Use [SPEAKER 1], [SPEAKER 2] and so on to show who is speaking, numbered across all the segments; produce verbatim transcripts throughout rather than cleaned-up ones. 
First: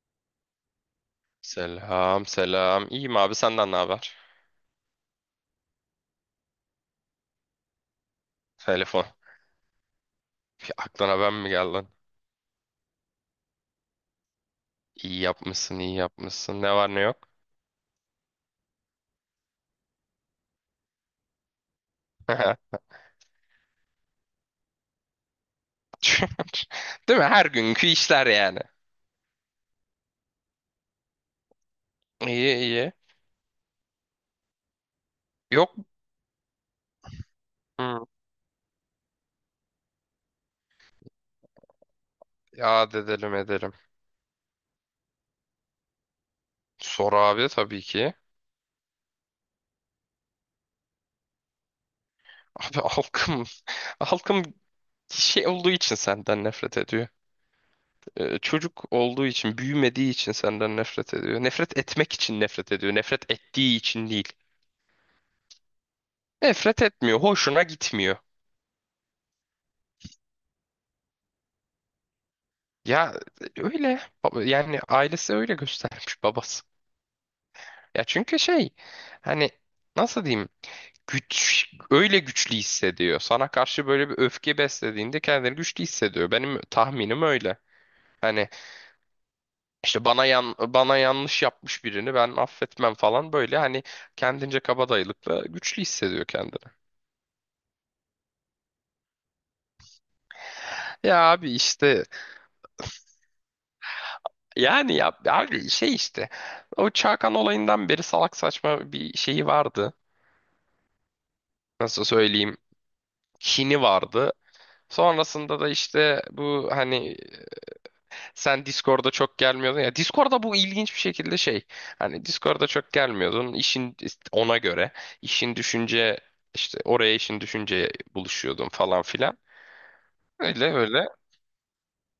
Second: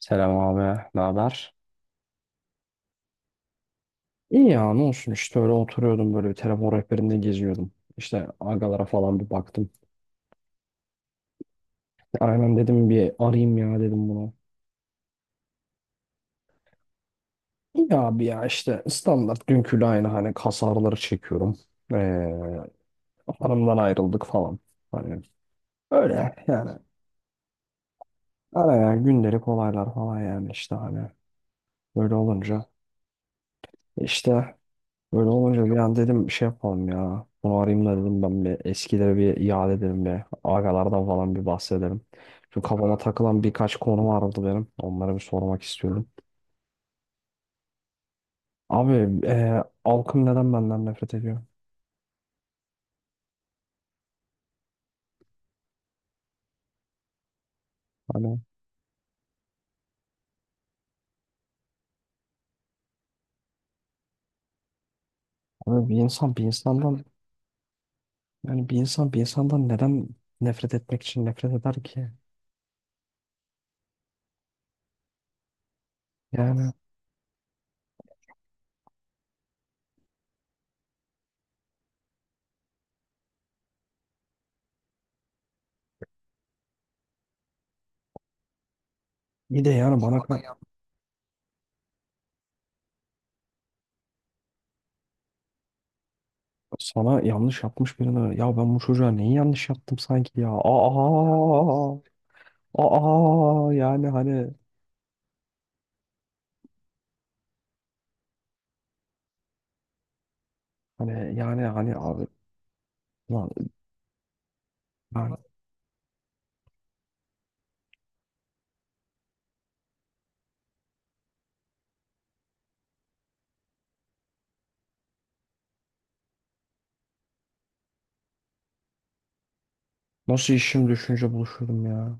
[SPEAKER 1] Selam abi, ne haber?
[SPEAKER 2] Selam selam. İyiyim abi senden ne haber?
[SPEAKER 1] İyi ya, ne olsun işte öyle oturuyordum böyle bir telefon rehberinde geziyordum. İşte agalara
[SPEAKER 2] Telefon.
[SPEAKER 1] falan bir baktım.
[SPEAKER 2] Bir aklına ben mi geldin?
[SPEAKER 1] Aynen dedim bir arayayım ya dedim bunu.
[SPEAKER 2] İyi yapmışsın, iyi yapmışsın. Ne var ne yok?
[SPEAKER 1] İyi abi ya işte standart dünküyle aynı hani kas ağrıları çekiyorum. Ee, hanımdan ayrıldık falan. Hani öyle yani.
[SPEAKER 2] Değil mi? Her günkü işler yani.
[SPEAKER 1] Araya gündelik olaylar falan yani işte hani böyle
[SPEAKER 2] İyi
[SPEAKER 1] olunca.
[SPEAKER 2] iyi.
[SPEAKER 1] İşte. Böyle olunca
[SPEAKER 2] Yok.
[SPEAKER 1] bir an dedim şey yapalım ya. Bunu arayayım da
[SPEAKER 2] Hmm.
[SPEAKER 1] dedim ben bir eskileri bir iade edelim bir. Agalardan falan bir bahsedelim. Çünkü
[SPEAKER 2] Ya
[SPEAKER 1] kafama
[SPEAKER 2] edelim
[SPEAKER 1] takılan
[SPEAKER 2] edelim.
[SPEAKER 1] birkaç konu vardı benim. Onları bir sormak istiyorum.
[SPEAKER 2] Sor abi tabii ki.
[SPEAKER 1] Abi e, halkım neden benden nefret ediyor?
[SPEAKER 2] Abi halkım, halkım şey olduğu için senden nefret ediyor. Ee,
[SPEAKER 1] Hani
[SPEAKER 2] çocuk olduğu için, büyümediği için senden nefret ediyor. Nefret etmek için nefret ediyor. Nefret ettiği için değil.
[SPEAKER 1] abi bir insan bir
[SPEAKER 2] Nefret
[SPEAKER 1] insandan
[SPEAKER 2] etmiyor, hoşuna gitmiyor.
[SPEAKER 1] yani bir insan bir insandan neden nefret etmek için nefret eder ki?
[SPEAKER 2] Ya öyle Baba- yani ailesi öyle göstermiş babası.
[SPEAKER 1] Yani
[SPEAKER 2] Ya çünkü şey hani nasıl diyeyim güç öyle güçlü hissediyor. Sana karşı böyle bir öfke beslediğinde kendini güçlü hissediyor. Benim tahminim öyle. Hani
[SPEAKER 1] bir de yani
[SPEAKER 2] işte
[SPEAKER 1] bana
[SPEAKER 2] bana yan
[SPEAKER 1] ka-
[SPEAKER 2] bana yanlış yapmış birini ben affetmem falan böyle hani kendince kabadayılıkla güçlü hissediyor kendini.
[SPEAKER 1] sana yanlış yapmış birine ya ben bu çocuğa neyi yanlış yaptım sanki ya. Aa,
[SPEAKER 2] Ya abi
[SPEAKER 1] aa,
[SPEAKER 2] işte
[SPEAKER 1] aa yani hani
[SPEAKER 2] yani ya abi şey işte o Çakan olayından beri salak saçma bir şeyi vardı.
[SPEAKER 1] Hani yani hani
[SPEAKER 2] Nasıl
[SPEAKER 1] abi
[SPEAKER 2] söyleyeyim?
[SPEAKER 1] lan,
[SPEAKER 2] Kini vardı.
[SPEAKER 1] ben
[SPEAKER 2] Sonrasında da işte bu hani sen Discord'a çok gelmiyordun ya. Discord'a bu ilginç bir şekilde şey. Hani Discord'a çok gelmiyordun. İşin ona göre işin düşünce işte oraya işin düşünceye buluşuyordun falan filan.
[SPEAKER 1] nasıl
[SPEAKER 2] Öyle
[SPEAKER 1] işim
[SPEAKER 2] öyle.
[SPEAKER 1] düşünce buluşurdum ya.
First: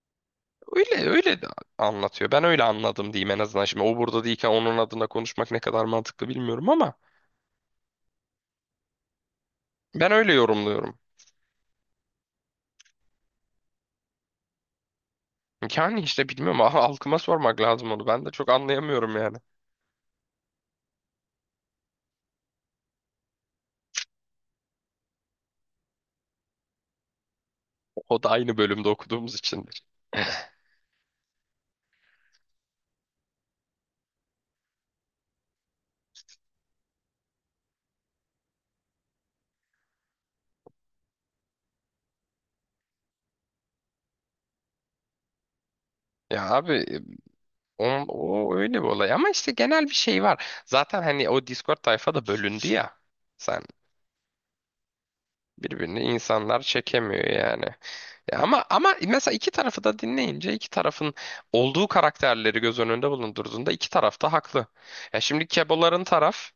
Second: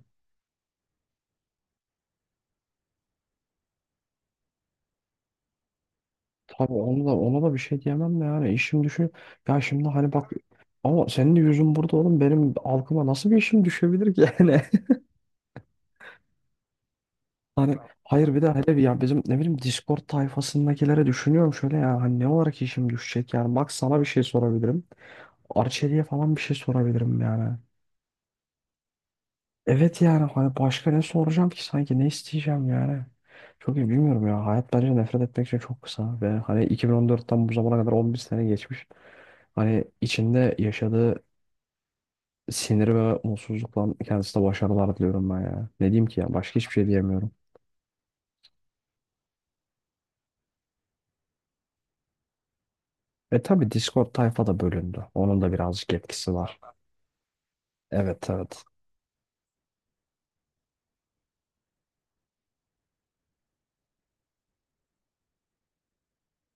[SPEAKER 2] Öyle öyle de anlatıyor. Ben öyle anladım diyeyim en azından. Şimdi o burada değilken onun adına konuşmak ne kadar mantıklı bilmiyorum
[SPEAKER 1] Tabii
[SPEAKER 2] ama
[SPEAKER 1] onu da ona da bir şey diyemem de yani işim düşün. Ya şimdi hani
[SPEAKER 2] ben
[SPEAKER 1] bak
[SPEAKER 2] öyle yorumluyorum.
[SPEAKER 1] ama senin de yüzün burada oğlum benim algıma nasıl bir işim düşebilir ki yani.
[SPEAKER 2] Yani işte bilmiyorum halkıma sormak
[SPEAKER 1] Hani
[SPEAKER 2] lazım onu. Ben de
[SPEAKER 1] hayır bir
[SPEAKER 2] çok
[SPEAKER 1] de hele bir ya
[SPEAKER 2] anlayamıyorum
[SPEAKER 1] bizim ne
[SPEAKER 2] yani.
[SPEAKER 1] bileyim Discord tayfasındakilere düşünüyorum şöyle ya hani ne olarak işim düşecek yani bak sana bir şey sorabilirim. Arçelik'e falan bir şey sorabilirim yani.
[SPEAKER 2] O da aynı bölümde okuduğumuz içindir.
[SPEAKER 1] Evet yani hani başka ne soracağım ki sanki ne isteyeceğim yani. Çok iyi bilmiyorum ya. Hayat bence nefret etmek için çok kısa. Ve hani iki bin on dörtten bu zamana kadar on bir sene geçmiş. Hani içinde yaşadığı sinir ve mutsuzlukla kendisine başarılar diliyorum ben ya. Ne diyeyim ki ya
[SPEAKER 2] Ya
[SPEAKER 1] başka hiçbir şey
[SPEAKER 2] abi
[SPEAKER 1] diyemiyorum.
[SPEAKER 2] on- o, öyle bir olay ama işte genel bir şey var. Zaten hani o Discord tayfa da bölündü ya.
[SPEAKER 1] E
[SPEAKER 2] Sen
[SPEAKER 1] tabi Discord tayfa da bölündü. Onun da birazcık
[SPEAKER 2] birbirini
[SPEAKER 1] etkisi var.
[SPEAKER 2] insanlar çekemiyor yani.
[SPEAKER 1] Evet,
[SPEAKER 2] Ya
[SPEAKER 1] evet.
[SPEAKER 2] ama ama mesela iki tarafı da dinleyince iki tarafın olduğu karakterleri göz önünde bulundurduğunda iki taraf da haklı. Ya şimdi Keboların taraf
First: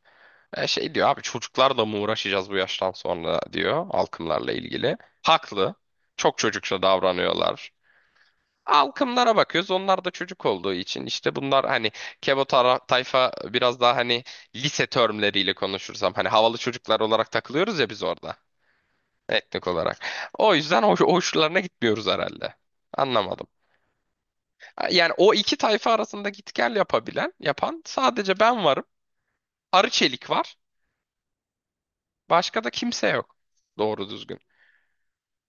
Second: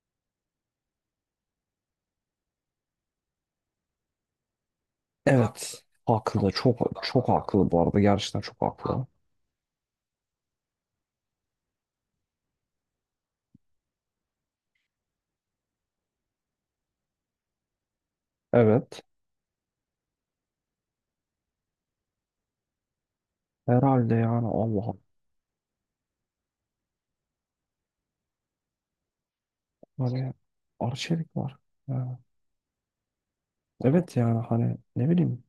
[SPEAKER 2] e, şey diyor abi çocuklarla mı uğraşacağız bu yaştan sonra diyor halkımlarla ilgili. Haklı.
[SPEAKER 1] Evet.
[SPEAKER 2] Çok
[SPEAKER 1] Haklı.
[SPEAKER 2] çocukça
[SPEAKER 1] Çok çok haklı
[SPEAKER 2] davranıyorlar.
[SPEAKER 1] bu arada. Gerçekten çok haklı.
[SPEAKER 2] Halkımlara bakıyoruz. Onlar da çocuk olduğu için işte bunlar hani Kebo tara- tayfa biraz daha hani lise termleriyle konuşursam hani havalı çocuklar olarak takılıyoruz ya biz orada
[SPEAKER 1] Evet.
[SPEAKER 2] etnik olarak. O yüzden hoş, hoşlarına gitmiyoruz herhalde. Anlamadım.
[SPEAKER 1] Herhalde yani Allah.
[SPEAKER 2] Yani o iki tayfa arasında git gel yapabilen, yapan sadece ben varım. Arı Çelik
[SPEAKER 1] Hani
[SPEAKER 2] var.
[SPEAKER 1] Arçelik var. Ha.
[SPEAKER 2] Başka da kimse yok. Doğru
[SPEAKER 1] Evet yani
[SPEAKER 2] düzgün.
[SPEAKER 1] hani ne bileyim.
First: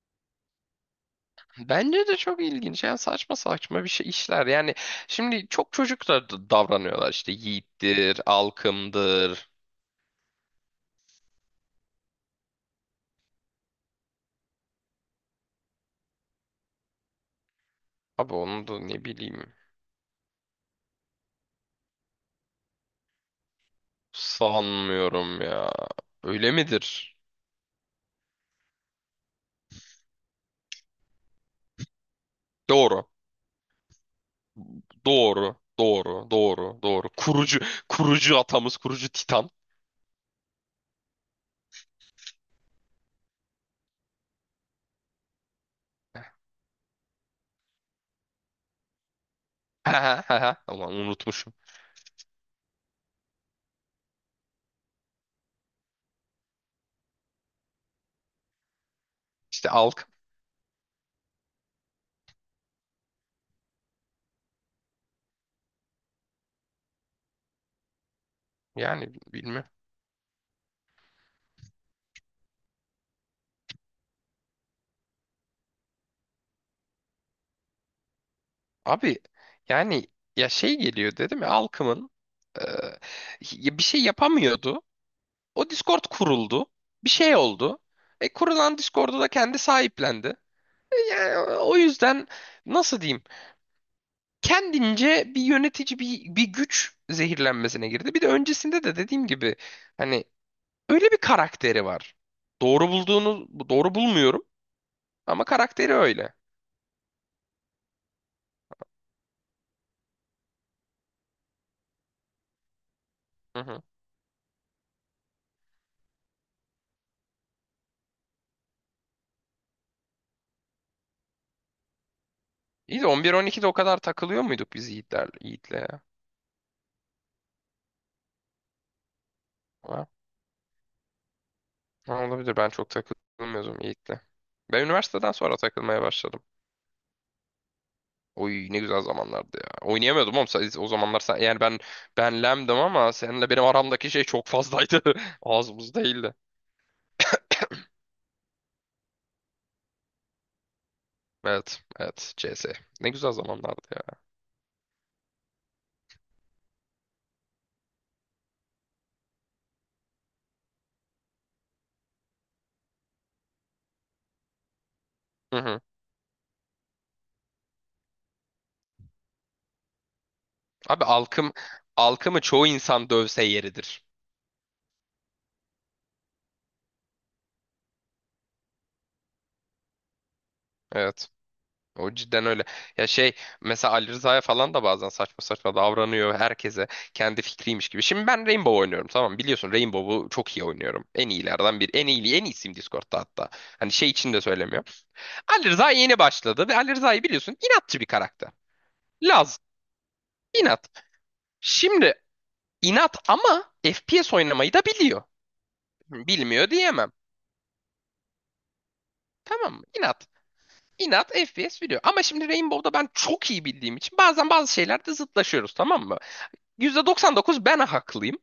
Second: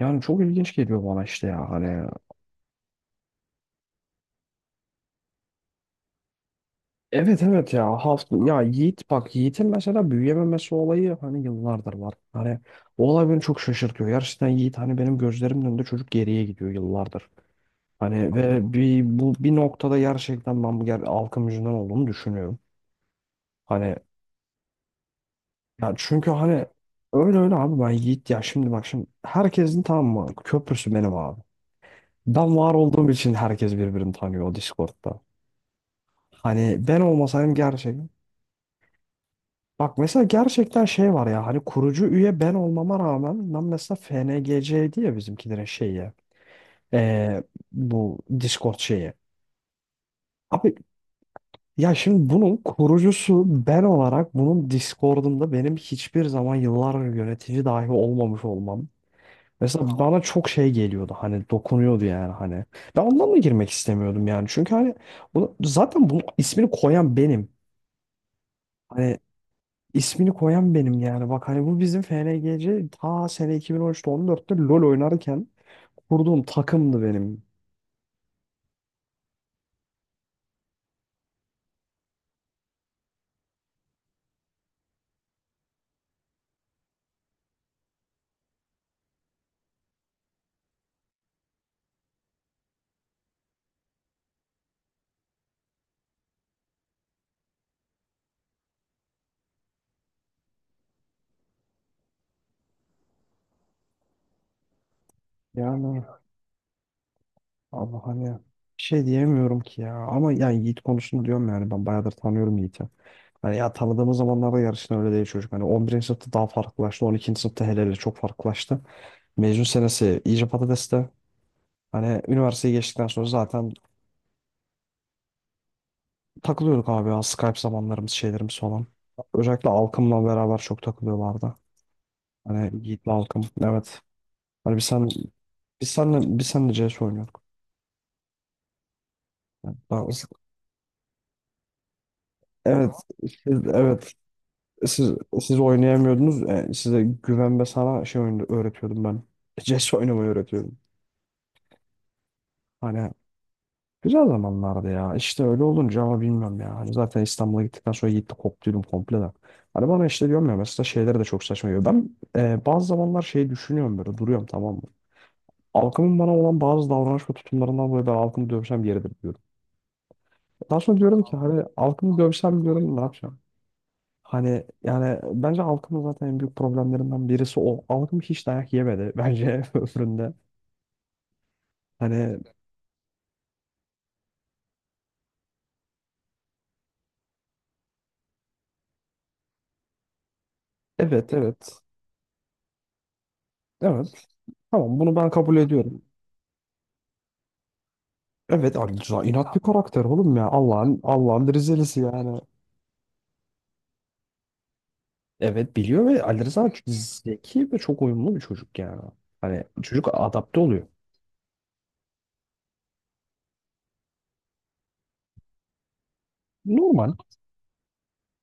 [SPEAKER 1] Yani çok ilginç geliyor bana işte ya
[SPEAKER 2] Bence
[SPEAKER 1] hani.
[SPEAKER 2] de çok ilginç. Yani saçma saçma bir şey işler. Yani şimdi çok çocuklar da d- davranıyorlar işte
[SPEAKER 1] Evet, evet ya
[SPEAKER 2] yiğittir,
[SPEAKER 1] hafta ya Yiğit bak
[SPEAKER 2] alkımdır.
[SPEAKER 1] Yiğit'in mesela büyüyememesi olayı hani yıllardır var. Hani o olay beni çok şaşırtıyor. Gerçekten Yiğit hani benim gözlerimin önünde çocuk geriye gidiyor yıllardır.
[SPEAKER 2] Abi
[SPEAKER 1] Hani
[SPEAKER 2] onu
[SPEAKER 1] ve
[SPEAKER 2] da
[SPEAKER 1] bir
[SPEAKER 2] ne
[SPEAKER 1] bu
[SPEAKER 2] bileyim.
[SPEAKER 1] bir noktada gerçekten ben bu ger halkım yüzünden olduğunu düşünüyorum. Hani
[SPEAKER 2] Sanmıyorum ya.
[SPEAKER 1] ya çünkü
[SPEAKER 2] Öyle
[SPEAKER 1] hani
[SPEAKER 2] midir?
[SPEAKER 1] öyle öyle abi ben Yiğit ya şimdi bak şimdi herkesin tamam mı köprüsü benim abi. Ben var
[SPEAKER 2] Doğru.
[SPEAKER 1] olduğum için herkes birbirini tanıyor o Discord'da.
[SPEAKER 2] Doğru. Doğru. Doğru.
[SPEAKER 1] Hani ben
[SPEAKER 2] Doğru.
[SPEAKER 1] olmasaydım
[SPEAKER 2] Kurucu
[SPEAKER 1] gerçekten.
[SPEAKER 2] kurucu atamız, kurucu Titan.
[SPEAKER 1] Bak mesela gerçekten şey var ya hani kurucu üye ben olmama rağmen ben mesela F N G C'ydi ya bizimkilerin şeyi. Ee, bu Discord şeyi. Abi
[SPEAKER 2] Ulan unutmuşum.
[SPEAKER 1] ya şimdi bunun kurucusu ben olarak bunun Discord'unda benim hiçbir zaman yıllar yönetici dahi olmamış olmam.
[SPEAKER 2] İşte
[SPEAKER 1] Mesela
[SPEAKER 2] alkım.
[SPEAKER 1] bana çok şey geliyordu hani dokunuyordu yani hani. Ben ondan da girmek istemiyordum yani. Çünkü hani bunu, zaten bunun ismini koyan benim.
[SPEAKER 2] Yani
[SPEAKER 1] Hani
[SPEAKER 2] bilmem.
[SPEAKER 1] ismini koyan benim yani. Bak hani bu bizim F N G C ta sene iki bin on üçte on dörtte LoL oynarken kurduğum takımdı benim.
[SPEAKER 2] Abi yani ya şey geliyor dedim ya alkımın e, ya bir şey yapamıyordu. O Discord kuruldu. Bir şey oldu. E, kurulan Discord'u da kendi sahiplendi. E, yani o yüzden nasıl diyeyim? Kendince bir yönetici bir, bir güç zehirlenmesine girdi. Bir de öncesinde de dediğim gibi hani öyle bir karakteri var. Doğru bulduğunu doğru bulmuyorum ama karakteri
[SPEAKER 1] Yani
[SPEAKER 2] öyle.
[SPEAKER 1] Allah hani bir şey diyemiyorum ki ya. Ama yani Yiğit konusunu diyorum yani ben bayağıdır tanıyorum Yiğit'i. Hani
[SPEAKER 2] Hı
[SPEAKER 1] ya
[SPEAKER 2] hı.
[SPEAKER 1] tanıdığımız zamanlarda yarışın öyle değil çocuk. Hani on birinci sınıfta daha farklılaştı. on ikinci sınıfta hele hele çok farklılaştı. Mezun senesi iyice patateste. Hani üniversiteyi
[SPEAKER 2] İyi
[SPEAKER 1] geçtikten
[SPEAKER 2] de
[SPEAKER 1] sonra
[SPEAKER 2] on bir on ikide
[SPEAKER 1] zaten
[SPEAKER 2] o kadar takılıyor muyduk biz Yiğitler, Yiğit'le ya?
[SPEAKER 1] takılıyorduk abi ya Skype zamanlarımız şeylerimiz falan. Özellikle
[SPEAKER 2] Ha,
[SPEAKER 1] Alkım'la beraber çok takılıyorlardı.
[SPEAKER 2] ha, olabilir ben
[SPEAKER 1] Hani
[SPEAKER 2] çok
[SPEAKER 1] Yiğit'le Alkım,
[SPEAKER 2] takılmıyordum
[SPEAKER 1] evet.
[SPEAKER 2] Yiğit'le.
[SPEAKER 1] Hani
[SPEAKER 2] Ben
[SPEAKER 1] biz sen
[SPEAKER 2] üniversiteden sonra
[SPEAKER 1] biz
[SPEAKER 2] takılmaya
[SPEAKER 1] senle
[SPEAKER 2] başladım.
[SPEAKER 1] biz senle C S oynuyorduk.
[SPEAKER 2] Oy ne güzel zamanlardı ya.
[SPEAKER 1] Yani daha-
[SPEAKER 2] Oynayamıyordum oğlum. Sen- O zamanlar sen, yani ben ben lemdim
[SPEAKER 1] evet
[SPEAKER 2] ama
[SPEAKER 1] siz,
[SPEAKER 2] seninle benim aramdaki
[SPEAKER 1] evet
[SPEAKER 2] şey çok fazlaydı.
[SPEAKER 1] siz siz
[SPEAKER 2] Ağzımız değildi.
[SPEAKER 1] oynayamıyordunuz. E, size güven ve sana şey oyunu öğretiyordum ben. C S oynamayı öğretiyordum.
[SPEAKER 2] Evet, evet C S. Ne
[SPEAKER 1] Hani
[SPEAKER 2] güzel zamanlardı ya.
[SPEAKER 1] Güzel zamanlardı ya. İşte öyle olunca ama bilmiyorum ya. Hani zaten İstanbul'a gittikten sonra gitti koptuydum komple de. Hani bana işte diyorum ya mesela şeyleri de çok saçma geliyor. Ben e, bazı zamanlar şey düşünüyorum böyle duruyorum tamam mı?
[SPEAKER 2] Hı hı.
[SPEAKER 1] Halkımın bana olan bazı davranış ve tutumlarından dolayı ben halkımı dövsem yeridir diyorum. Daha sonra
[SPEAKER 2] Abi
[SPEAKER 1] diyorum ki
[SPEAKER 2] alkım
[SPEAKER 1] hani halkımı
[SPEAKER 2] alkımı
[SPEAKER 1] dövsem
[SPEAKER 2] çoğu
[SPEAKER 1] diyorum ne
[SPEAKER 2] insan
[SPEAKER 1] yapacağım?
[SPEAKER 2] dövse yeridir.
[SPEAKER 1] Hani yani bence halkımın zaten en büyük problemlerinden birisi o. Halkım hiç dayak yemedi bence ömründe.
[SPEAKER 2] Evet. O
[SPEAKER 1] Hani,
[SPEAKER 2] cidden öyle. Ya şey mesela Ali Rıza'ya falan da bazen saçma saçma davranıyor herkese kendi fikriymiş gibi. Şimdi ben Rainbow oynuyorum tamam mı? Biliyorsun Rainbow'u çok iyi oynuyorum. En
[SPEAKER 1] evet,
[SPEAKER 2] iyilerden
[SPEAKER 1] evet,
[SPEAKER 2] biri. En iyi en iyisiyim Discord'da hatta. Hani şey
[SPEAKER 1] evet,
[SPEAKER 2] için de söylemiyorum.
[SPEAKER 1] tamam, bunu ben kabul
[SPEAKER 2] Ali Rıza
[SPEAKER 1] ediyorum.
[SPEAKER 2] yeni başladı ve Ali Rıza'yı biliyorsun inatçı bir karakter.
[SPEAKER 1] Evet, Ali Rıza inat bir
[SPEAKER 2] Laz,
[SPEAKER 1] karakter oğlum ya.
[SPEAKER 2] inat.
[SPEAKER 1] Allah'ın Allah'ın bir Rizelisi
[SPEAKER 2] Şimdi
[SPEAKER 1] yani.
[SPEAKER 2] inat ama F P S oynamayı da biliyor.
[SPEAKER 1] Evet biliyor ve Ali Rıza
[SPEAKER 2] Bilmiyor
[SPEAKER 1] çok
[SPEAKER 2] diyemem.
[SPEAKER 1] zeki ve çok uyumlu bir çocuk yani. Hani
[SPEAKER 2] Tamam mı?
[SPEAKER 1] çocuk
[SPEAKER 2] İnat.
[SPEAKER 1] adapte oluyor.
[SPEAKER 2] İnat F P S biliyor. Ama şimdi Rainbow'da ben çok iyi bildiğim için bazen bazı şeylerde zıtlaşıyoruz tamam mı?
[SPEAKER 1] Normal.
[SPEAKER 2] yüzde doksan dokuz ben haklıyım.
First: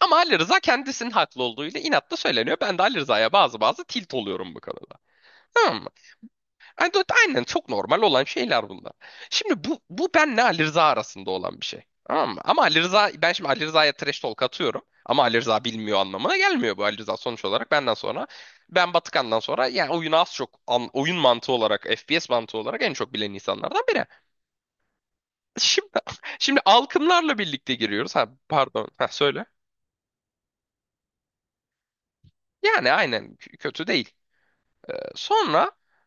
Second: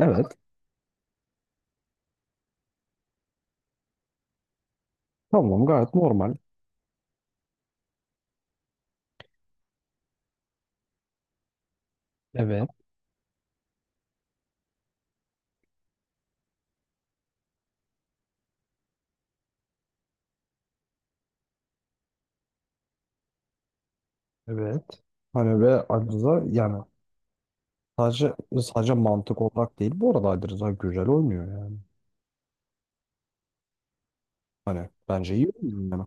[SPEAKER 2] Ama Ali Rıza kendisinin haklı olduğuyla inatla söyleniyor. Ben de Ali Rıza'ya bazı bazı tilt oluyorum bu konuda.
[SPEAKER 1] Tamam,
[SPEAKER 2] Tamam mı?
[SPEAKER 1] gayet normal.
[SPEAKER 2] Yani do- aynen çok normal olan şeyler bunlar. Şimdi bu, bu benle Ali Rıza arasında olan bir şey. Tamam mı? Ama
[SPEAKER 1] Evet.
[SPEAKER 2] Ali Rıza, ben şimdi Ali Rıza'ya trash talk atıyorum. Ama Ali Rıza bilmiyor anlamına gelmiyor bu Ali Rıza sonuç olarak. Benden sonra, ben Batıkan'dan sonra yani oyunu az çok, an- oyun mantığı olarak, F P S mantığı olarak en çok bilen insanlardan biri.
[SPEAKER 1] Evet. Hani ve
[SPEAKER 2] Şimdi,
[SPEAKER 1] Ali Rıza
[SPEAKER 2] şimdi
[SPEAKER 1] yani
[SPEAKER 2] alkımlarla birlikte giriyoruz. Ha,
[SPEAKER 1] sadece
[SPEAKER 2] pardon,
[SPEAKER 1] sadece
[SPEAKER 2] ha,
[SPEAKER 1] mantık
[SPEAKER 2] söyle.
[SPEAKER 1] olarak değil. Bu arada Ali Rıza güzel oynuyor yani.
[SPEAKER 2] Yani aynen k- kötü değil.
[SPEAKER 1] Hani
[SPEAKER 2] Ee,
[SPEAKER 1] bence iyi
[SPEAKER 2] sonra
[SPEAKER 1] oynuyor yani.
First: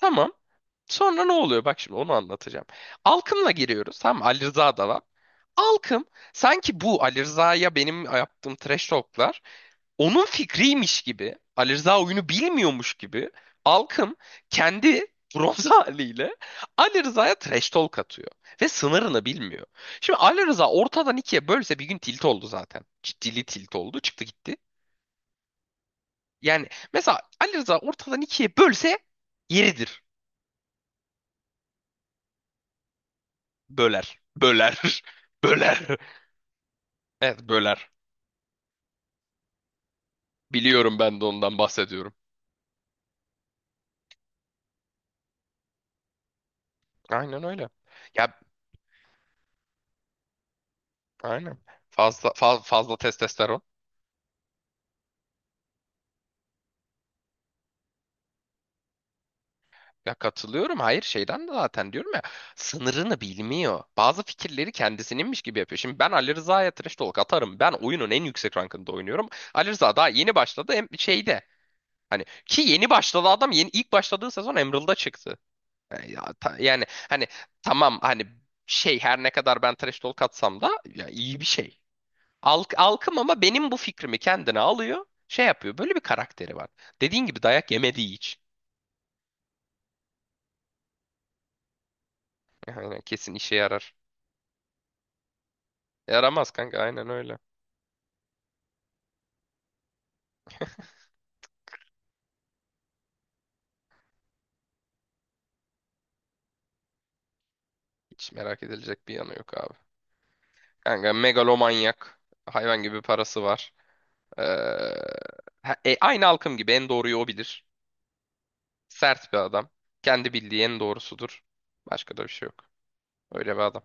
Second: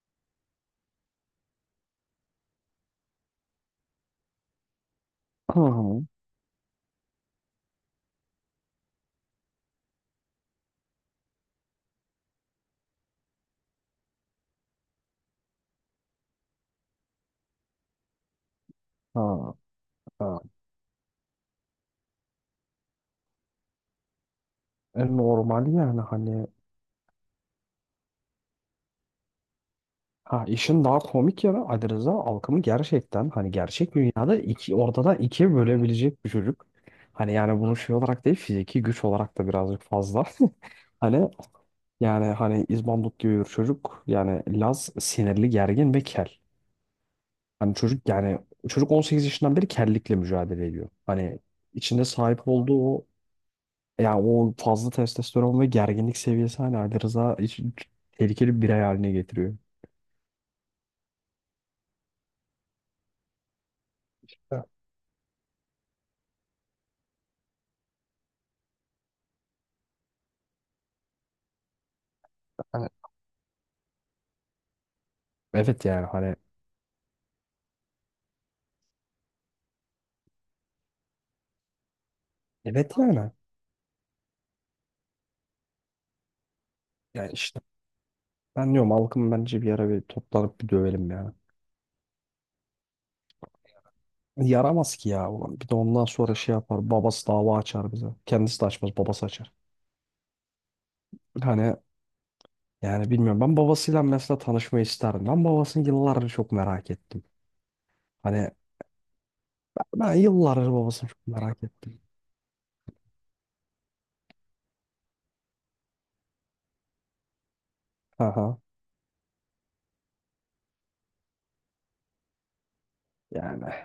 [SPEAKER 2] tamam. Sonra ne oluyor? Bak şimdi onu anlatacağım. Alkım'la giriyoruz. Tamam mı? Ali Rıza da var.
[SPEAKER 1] Hı hı.
[SPEAKER 2] Alkım sanki bu Ali Rıza'ya benim yaptığım trash talk'lar onun fikriymiş gibi. Ali Rıza oyunu bilmiyormuş gibi. Alkım kendi bronz haliyle Ali Rıza'ya trash talk atıyor. Ve sınırını
[SPEAKER 1] Ha,
[SPEAKER 2] bilmiyor. Şimdi
[SPEAKER 1] ha.
[SPEAKER 2] Ali Rıza ortadan ikiye bölse bir gün tilt oldu zaten. Ciddili tilt oldu. Çıktı gitti.
[SPEAKER 1] E, normal yani hani.
[SPEAKER 2] Yani mesela Ali Rıza ortadan ikiye bölse yeridir.
[SPEAKER 1] Ha, işin daha komik yanı Ali Rıza Alkım'ı gerçekten hani gerçek
[SPEAKER 2] Böler.
[SPEAKER 1] dünyada iki
[SPEAKER 2] Böler.
[SPEAKER 1] ortadan ikiye
[SPEAKER 2] Böler.
[SPEAKER 1] bölebilecek bir çocuk. Hani
[SPEAKER 2] Evet
[SPEAKER 1] yani bunu
[SPEAKER 2] böler.
[SPEAKER 1] şey olarak değil fiziki güç olarak da birazcık fazla.
[SPEAKER 2] Biliyorum ben de
[SPEAKER 1] Hani
[SPEAKER 2] ondan bahsediyorum.
[SPEAKER 1] yani hani İzbandut gibi bir çocuk yani Laz, sinirli, gergin ve kel.
[SPEAKER 2] Aynen öyle.
[SPEAKER 1] Hani çocuk
[SPEAKER 2] Ya
[SPEAKER 1] yani çocuk on sekiz yaşından beri kellikle mücadele ediyor. Hani
[SPEAKER 2] aynen.
[SPEAKER 1] içinde
[SPEAKER 2] Fazla
[SPEAKER 1] sahip
[SPEAKER 2] fazla,
[SPEAKER 1] olduğu
[SPEAKER 2] fazla
[SPEAKER 1] o
[SPEAKER 2] testosteron.
[SPEAKER 1] yani o fazla testosteron ve gerginlik seviyesi hani Ali Rıza hiç- tehlikeli bir birey haline getiriyor.
[SPEAKER 2] Ya katılıyorum. Hayır şeyden de zaten diyorum ya sınırını bilmiyor. Bazı
[SPEAKER 1] Evet,
[SPEAKER 2] fikirleri kendisininmiş gibi yapıyor. Şimdi ben Ali Rıza'ya trash talk atarım. Ben oyunun en yüksek rankında oynuyorum. Ali Rıza daha yeni başladı hem şeyde. Hani ki
[SPEAKER 1] Hani,
[SPEAKER 2] yeni başladı adam yeni ilk başladığı sezon Emerald'da çıktı.
[SPEAKER 1] Evet yani
[SPEAKER 2] E, Ya,
[SPEAKER 1] hani
[SPEAKER 2] ta- yani hani tamam hani şey her ne kadar ben trash talk atsam da ya, iyi bir şey. Alk,
[SPEAKER 1] Evet
[SPEAKER 2] alkım
[SPEAKER 1] yani.
[SPEAKER 2] ama benim bu fikrimi kendine alıyor. Şey yapıyor. Böyle bir karakteri var. Dediğin
[SPEAKER 1] Yani
[SPEAKER 2] gibi
[SPEAKER 1] işte
[SPEAKER 2] dayak yemediği hiç.
[SPEAKER 1] ben diyorum halkım bence bir ara bir toplanıp bir dövelim ya.
[SPEAKER 2] Aynen kesin işe yarar.
[SPEAKER 1] Yaramaz ki ya. ulan. Bir de ondan sonra
[SPEAKER 2] Yaramaz
[SPEAKER 1] şey
[SPEAKER 2] kanka
[SPEAKER 1] yapar.
[SPEAKER 2] aynen
[SPEAKER 1] Babası
[SPEAKER 2] öyle.
[SPEAKER 1] dava açar bize. Kendisi de açmaz. Babası açar. Hani yani bilmiyorum. Ben babasıyla mesela tanışmayı isterdim. Ben babasını yıllardır çok merak ettim.
[SPEAKER 2] Hiç
[SPEAKER 1] Hani
[SPEAKER 2] merak edilecek bir yanı yok abi.
[SPEAKER 1] ben yıllardır babasını
[SPEAKER 2] Kanka
[SPEAKER 1] çok merak ettim.
[SPEAKER 2] megalomanyak. Hayvan gibi parası var. Ee, ha- e, aynı halkım gibi en doğruyu o bilir.
[SPEAKER 1] Aha.
[SPEAKER 2] Sert bir adam. Kendi bildiği en doğrusudur. Başka da bir şey yok. Öyle bir
[SPEAKER 1] Yani
[SPEAKER 2] adam.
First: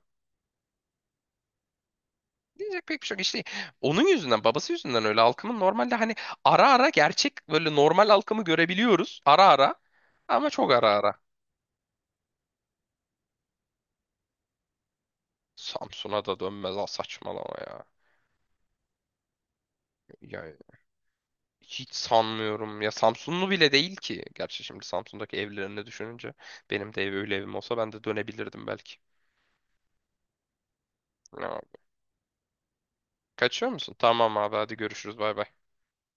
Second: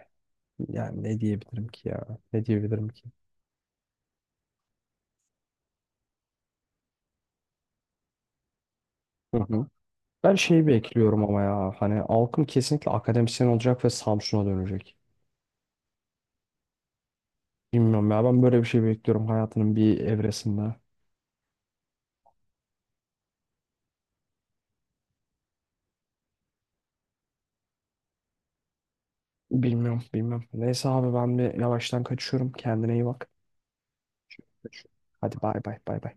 [SPEAKER 1] yani ne diyebilirim ki ya? Ne
[SPEAKER 2] Diyecek
[SPEAKER 1] diyebilirim
[SPEAKER 2] pek bir
[SPEAKER 1] ki?
[SPEAKER 2] şey yok. İşte onun yüzünden, babası yüzünden öyle halkımın normalde hani ara ara gerçek böyle normal halkımı görebiliyoruz.
[SPEAKER 1] Hı
[SPEAKER 2] Ara
[SPEAKER 1] hı.
[SPEAKER 2] ara
[SPEAKER 1] Ben
[SPEAKER 2] ama
[SPEAKER 1] şeyi
[SPEAKER 2] çok ara ara.
[SPEAKER 1] bekliyorum ama ya. Hani halkım kesinlikle akademisyen olacak ve Samsun'a dönecek.
[SPEAKER 2] Samsun'a da dönmez ha saçmalama ya.
[SPEAKER 1] Bilmiyorum ya ben böyle bir şey bekliyorum hayatının bir
[SPEAKER 2] Ya
[SPEAKER 1] evresinde.
[SPEAKER 2] hiç sanmıyorum. Ya Samsunlu bile değil ki. Gerçi şimdi Samsun'daki evlerini düşününce benim de ev öyle evim olsa ben de dönebilirdim belki.
[SPEAKER 1] Bilmiyorum, bilmiyorum. Neyse abi ben bir
[SPEAKER 2] Ya,
[SPEAKER 1] yavaştan kaçıyorum. Kendine iyi bak.
[SPEAKER 2] kaçıyor musun? Tamam abi hadi
[SPEAKER 1] Kaçıyorum.
[SPEAKER 2] görüşürüz bay
[SPEAKER 1] Hadi
[SPEAKER 2] bay.
[SPEAKER 1] bay bay bay bay.